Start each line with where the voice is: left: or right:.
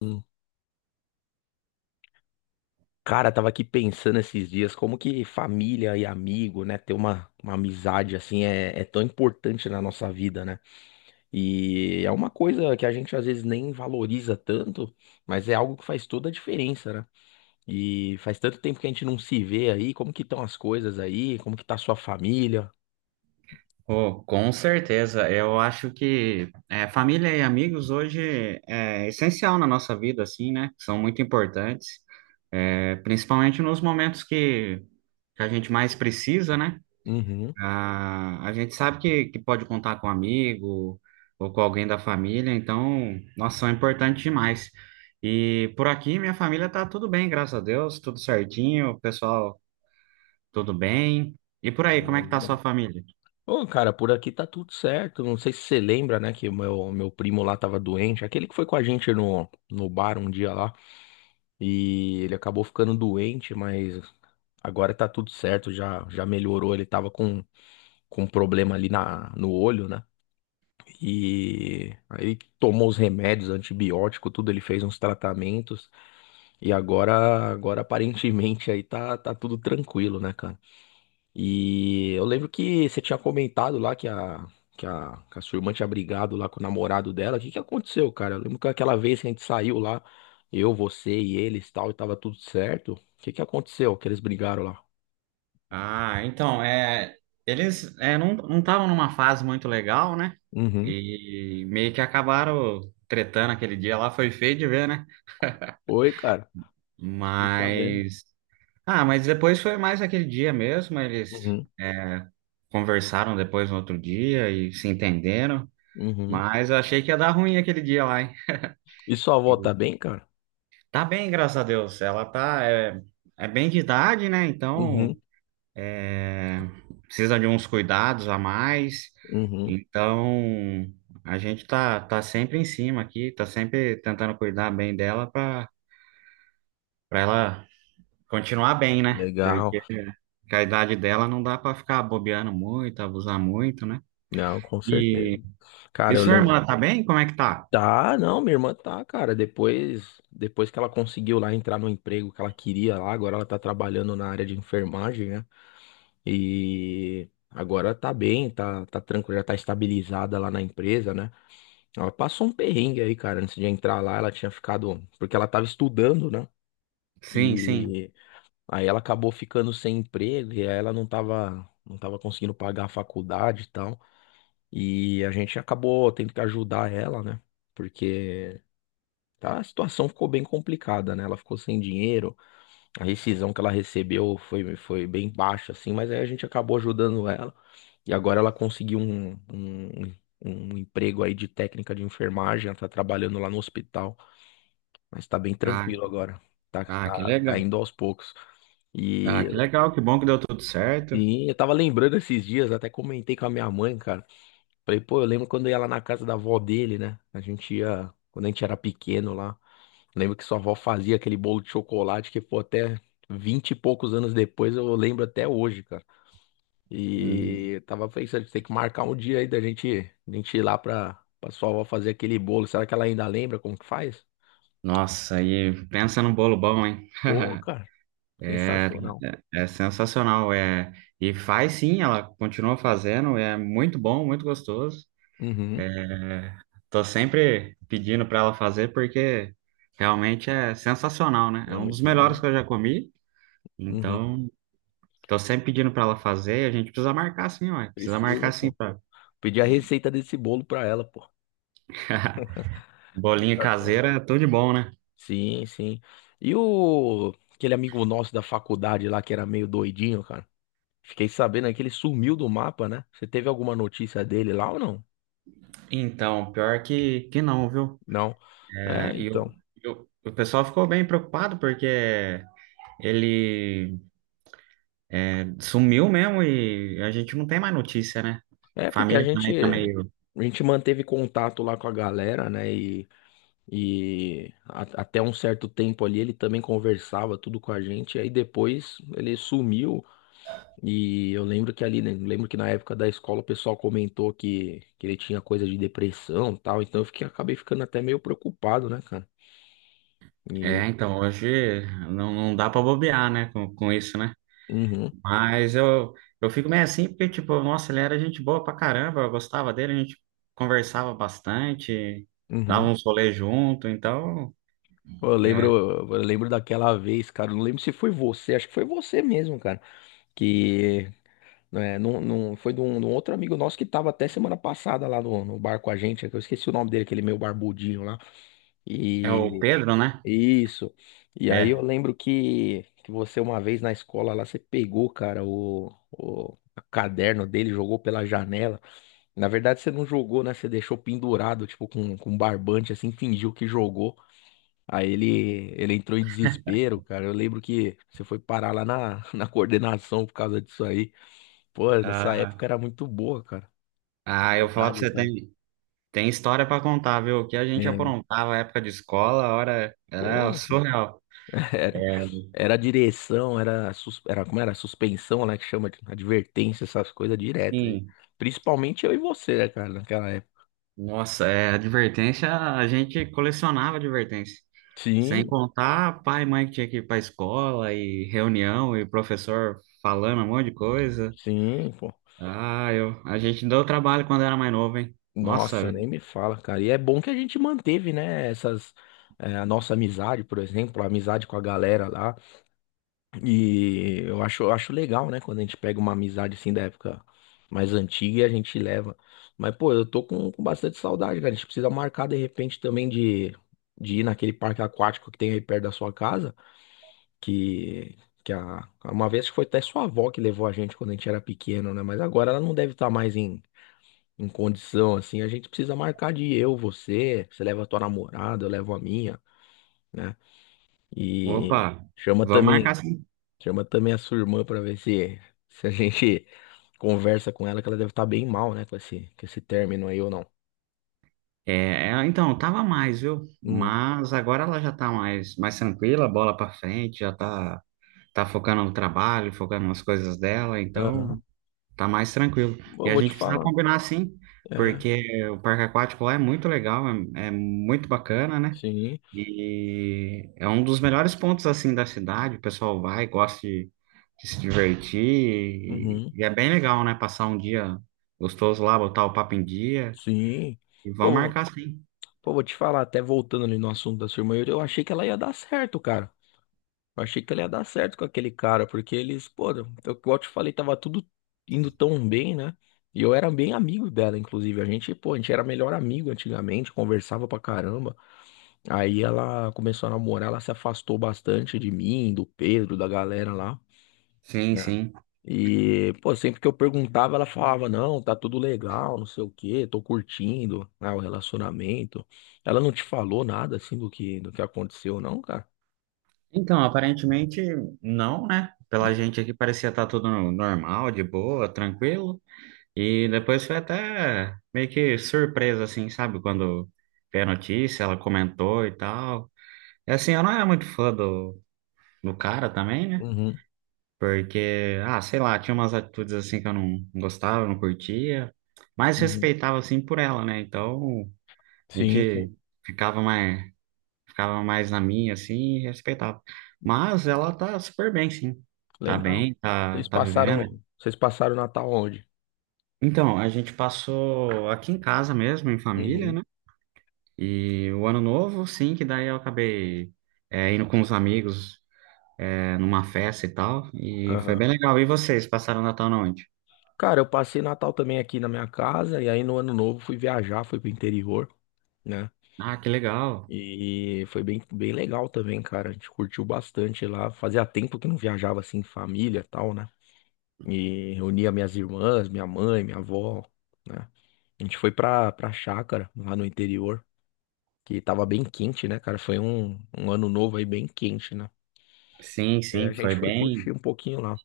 left: Hum, Cara, tava aqui pensando esses dias como que família e amigo, né, ter uma amizade assim é tão importante na nossa vida, né? E é uma coisa que a gente às vezes nem valoriza tanto, mas é algo que faz toda a diferença, né? E faz tanto tempo que a gente não se vê aí, como que estão as coisas aí, como que tá a sua família?
right: Oh, com certeza. Eu acho que é, família e amigos hoje é essencial na nossa vida, assim, né? São muito importantes, é, principalmente nos momentos que a gente mais precisa, né?
left: Uhum.
right: A gente sabe que pode contar com um amigo ou com alguém da família, então, nossa, são importantes demais. E por aqui, minha família tá tudo bem, graças a Deus, tudo certinho, o pessoal tudo bem. E por aí, como
left: Oh,
right: é que tá a
left: legal.
right: sua família?
left: Ô, cara, por aqui tá tudo certo. Não sei se você lembra, né, que o meu primo lá tava doente, aquele que foi com a gente no bar um dia lá. E ele acabou ficando doente, mas agora tá tudo certo, já melhorou. Ele tava com um problema ali na, no olho, né? E aí tomou os remédios, antibiótico, tudo, ele fez uns tratamentos. E agora aparentemente aí tá tudo tranquilo, né, cara? E eu lembro que você tinha comentado lá que a sua irmã tinha brigado lá com o namorado dela. O que que aconteceu, cara? Eu lembro que aquela vez que a gente saiu lá, eu, você e eles e tal, e tava tudo certo. O que que aconteceu que eles brigaram lá?
right: Ah, então, é, eles é, não estavam numa fase muito legal, né?
left: Uhum.
right: E meio que acabaram tretando aquele dia lá, foi feio de ver, né?
left: Oi, cara. E sabendo.
right: Mas. Ah, mas depois foi mais aquele dia mesmo, eles
left: Uhum.
right: conversaram depois no outro dia e se entenderam.
left: Uhum.
right: Mas eu achei que ia dar ruim aquele dia lá, hein?
left: E sua
right: E
left: avó tá bem, cara?
right: tá bem, graças a Deus. Ela tá. É, é bem de idade, né? Então.
left: Uhum.
right: É, precisa de uns cuidados a mais.
left: Uhum.
right: Então, a gente tá sempre em cima aqui, tá sempre tentando cuidar bem dela para ela continuar bem, né?
left: Legal.
right: Porque com a idade dela não dá para ficar bobeando muito, abusar muito, né?
left: Não, com certeza.
right: E, e
left: Cara, eu
right: sua
left: lembro.
right: irmã tá bem? Como é que tá?
left: Tá, não, minha irmã tá, cara. Depois que ela conseguiu lá entrar no emprego que ela queria lá, agora ela tá trabalhando na área de enfermagem, né? E agora tá bem, tá tranquila, já tá estabilizada lá na empresa, né? Ela passou um perrengue aí, cara, antes de entrar lá, ela tinha ficado, porque ela tava estudando, né?
right: Sim, sim.
left: E aí ela acabou ficando sem emprego e aí ela não tava conseguindo pagar a faculdade e tal. E a gente acabou tendo que ajudar ela, né? Porque tá? A situação ficou bem complicada, né? Ela ficou sem dinheiro, a rescisão que ela recebeu foi bem baixa, assim, mas aí a gente acabou ajudando ela. E agora ela conseguiu um emprego aí de técnica de enfermagem, ela tá trabalhando lá no hospital, mas tá bem
right: Ah,
left: tranquilo agora,
right: ah, que
left: tá
right: legal.
left: indo aos poucos. E
right: Ah, que legal, que bom que deu tudo certo.
left: sim, eu tava lembrando esses dias, até comentei com a minha mãe, cara. Falei, pô, eu lembro quando eu ia lá na casa da avó dele, né? A gente ia, quando a gente era pequeno lá. Lembro que sua avó fazia aquele bolo de chocolate que, pô, até 20 e poucos anos depois eu lembro até hoje, cara.
right: Hum,
left: E eu tava pensando, tem que marcar um dia aí da gente ir lá pra sua avó fazer aquele bolo. Será que ela ainda lembra como que faz?
right: Nossa, e pensa num bolo bom, hein?
left: Pô, cara,
right: É,
left: sensacional.
right: é sensacional, é. E faz sim, ela continua fazendo, é muito bom, muito gostoso.
left: Uhum,
right: Tô sempre pedindo para ela fazer porque realmente é sensacional, né? É
left: é
right: um dos
left: muito
right: melhores
left: bom.
right: que eu já comi.
left: Uhum,
right: Então, tô sempre pedindo para ela fazer, e a gente precisa marcar sim, ó. Precisa
left: precisa,
right: marcar sim
left: pô.
right: pra...
left: Pedir a receita desse bolo pra ela, pô.
right: Bolinha
left: Sensacional.
right: caseira, é tudo de bom, né?
left: Sim, sim. E o aquele amigo nosso da faculdade lá que era meio doidinho, cara? Fiquei sabendo aí que ele sumiu do mapa, né? Você teve alguma notícia dele lá ou não?
right: Então, pior que não, viu?
left: Não.
right: É,
left: É,
right: e
left: então.
right: o pessoal ficou bem preocupado porque ele sumiu mesmo e a gente não tem mais notícia, né?
left: É porque
right: Família também tá meio.
left: a gente manteve contato lá com a galera, né? E até um certo tempo ali ele também conversava tudo com a gente. E aí depois ele sumiu. E eu lembro que ali, né? Lembro que na época da escola o pessoal comentou que ele tinha coisa de depressão e tal. Então eu fiquei, acabei ficando até meio preocupado, né, cara? E.
right: É, então, hoje não, não dá pra bobear, né, com isso, né?
left: Uhum,
right: Mas eu fico meio assim, porque, tipo, nossa, ele era gente boa pra caramba, eu gostava dele, a gente conversava bastante, dava
left: uhum.
right: uns rolês junto, então.
left: Pô, eu lembro,
right: É,
left: eu lembro daquela vez, cara. Eu Não lembro se foi você, acho que foi você mesmo, cara. Que é, não, foi de um outro amigo nosso que tava até semana passada lá no bar com a gente. Que Eu esqueci o nome dele, aquele meio barbudinho lá.
right: é o
left: E
right: Pedro, né?
left: isso. E aí
right: É.
left: eu lembro que você, uma vez na escola lá, você pegou, cara, o caderno dele, jogou pela janela. Na verdade, você não jogou, né? Você deixou pendurado, tipo, com barbante, assim, fingiu que jogou. Aí ele entrou em desespero, cara. Eu lembro que você foi parar lá na, na coordenação por causa disso aí. Pô, essa época
right: Ah,
left: era muito boa, cara.
right: ah, eu vou falar pra
left: Saudades,
right: você,
left: né?
right: tem, tem história pra contar, viu? O que a gente
left: É.
right: aprontava na época de escola, a hora era
left: Porra,
right: surreal.
left: era,
right: É,
left: era direção, como era? Suspensão, né? Que chama de advertência, essas coisas direto. E
right: sim.
left: principalmente eu e você, né, cara, naquela época.
right: Nossa, é, advertência, a gente colecionava advertência. Sem
left: Sim,
right: contar pai e mãe que tinha que ir para escola e reunião e professor falando um monte de coisa.
left: sim, pô.
right: Ah, eu, a gente deu trabalho quando era mais novo, hein? Nossa,
left: Nossa, nem me fala, cara. E é bom que a gente manteve, né, a nossa amizade, por exemplo, a amizade com a galera lá. E eu acho legal, né? Quando a gente pega uma amizade assim da época mais antiga e a gente leva. Mas, pô, eu tô com bastante saudade, cara. A gente precisa marcar de repente também de ir naquele parque aquático que tem aí perto da sua casa. Que, uma vez que foi até sua avó que levou a gente quando a gente era pequeno, né? Mas agora ela não deve estar mais em, em condição, assim. A gente precisa marcar de ir, eu, você. Você leva a tua namorada, eu levo a minha, né? E
right: opa,
left: chama
right: vamos marcar
left: também.
right: sim.
left: Chama também a sua irmã pra ver se a gente conversa com ela, que ela deve estar bem mal, né, com com esse término aí ou não.
right: É, é, então, tava mais, viu?
left: Hum,
right: Mas agora ela já tá mais, mais tranquila, bola pra frente, já tá, tá focando no trabalho, focando nas coisas dela, então
left: aham.
right: tá mais tranquilo. E
left: Pô,
right: a
left: vou te
right: gente precisa
left: falar.
right: combinar sim,
left: É,
right: porque o parque aquático lá é muito legal, é, é muito bacana, né?
left: sim.
right: E é um dos melhores pontos assim da cidade. O pessoal vai, gosta de se divertir
left: Uhum,
right: e é bem legal, né? Passar um dia gostoso lá, botar o papo em dia
left: sim.
right: e vão
left: Pô,
right: marcar sim.
left: pô, vou te falar, até voltando ali no assunto da sua irmã, eu achei que ela ia dar certo, cara. Eu achei que ela ia dar certo com aquele cara, porque eles, pô, eu, igual eu te falei, tava tudo indo tão bem, né? E eu era bem amigo dela, inclusive. A gente, pô, a gente era melhor amigo antigamente, conversava pra caramba. Aí ela começou a namorar, ela se afastou bastante de mim, do Pedro, da galera lá.
right: Sim,
left: Né?
right: sim.
left: E, pô, sempre que eu perguntava, ela falava, não, tá tudo legal, não sei o quê, tô curtindo, né, o relacionamento. Ela não te falou nada, assim, do que aconteceu, não, cara?
right: Então, aparentemente não, né?
left: Hum,
right: Pela gente aqui parecia estar tudo normal, de boa, tranquilo. E depois foi até meio que surpresa, assim, sabe? Quando veio a notícia, ela comentou e tal. E assim, eu não era muito fã do cara também, né?
left: Uhum,
right: Porque, ah, sei lá, tinha umas atitudes assim que eu não gostava, não curtia. Mas
left: uhum.
right: respeitava, assim, por ela, né? Então, a
left: Sim, sim.
right: gente ficava mais, ficava mais na minha, assim, e respeitava. Mas ela tá super bem, sim. Tá
left: Legal.
right: bem, tá, tá vivendo.
left: Vocês passaram Natal onde?
right: Então, a gente passou aqui em casa mesmo, em família,
left: Uhum.
right: né? E o ano novo, sim, que daí eu acabei é, indo com os amigos é, numa festa e tal. E foi
left: Aham.
right: bem legal. E vocês passaram o Natal na onde?
left: Cara, eu passei Natal também aqui na minha casa, e aí no Ano Novo fui viajar, fui pro interior, né?
right: Ah, que legal.
left: E foi bem legal também, cara. A gente curtiu bastante lá. Fazia tempo que não viajava assim, em família e tal, né? E reunia minhas irmãs, minha mãe, minha avó, né? A gente foi pra chácara, lá no interior, que tava bem quente, né, cara? Foi um ano novo aí bem quente, né?
right: Sim,
left: E a
right: sim, foi
left: gente foi curtir
right: bem.
left: um pouquinho lá.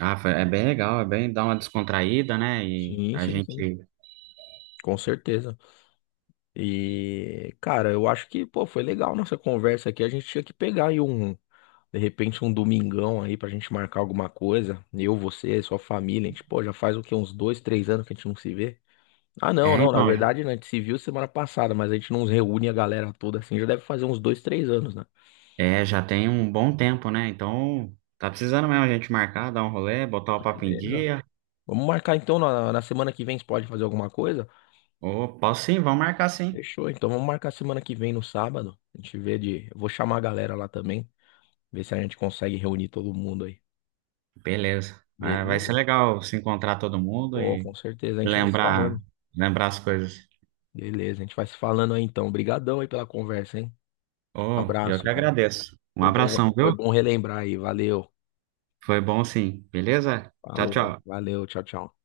right: Ah, foi- é bem legal, é bem dar uma descontraída, né? E
left: Sim,
right: a
left: sim, sim.
right: gente.
left: Com certeza. E, cara, eu acho que, pô, foi legal nossa conversa aqui. A gente tinha que pegar aí um De repente, um domingão aí pra gente marcar alguma coisa. Eu, você, sua família. A gente, pô, já faz o quê? Uns dois, três anos que a gente não se vê. Ah, não,
right: É,
left: não. Na
right: então,
left: verdade, né, a gente se viu semana passada, mas a gente não reúne a galera toda assim. Já deve fazer uns dois, três anos, né?
right: é, já tem um bom tempo, né? Então, tá precisando mesmo a gente marcar, dar um rolê, botar o papo em
left: Beleza.
right: dia.
left: Vamos marcar então na, na semana que vem. Você pode fazer alguma coisa?
right: Ô, posso sim, vamos marcar sim.
left: Fechou. Então vamos marcar semana que vem no sábado. A gente vê de. Eu vou chamar a galera lá também. Ver se a gente consegue reunir todo mundo aí.
right: Beleza. Ah, vai ser
left: Beleza?
right: legal se encontrar todo mundo
left: Pô,
right: e
left: com certeza. A gente vai se
right: lembrar,
left: falando.
right: lembrar as coisas.
left: Beleza, a gente vai se falando aí então. Obrigadão aí pela conversa, hein?
right: Oh, eu
left: Abraço,
right: que
left: cara.
right: agradeço. Um abração,
left: Foi
right: viu?
left: bom relembrar aí. Valeu.
right: Foi bom sim. Beleza? Tchau,
left: Falou.
right: tchau.
left: Valeu. Tchau, tchau.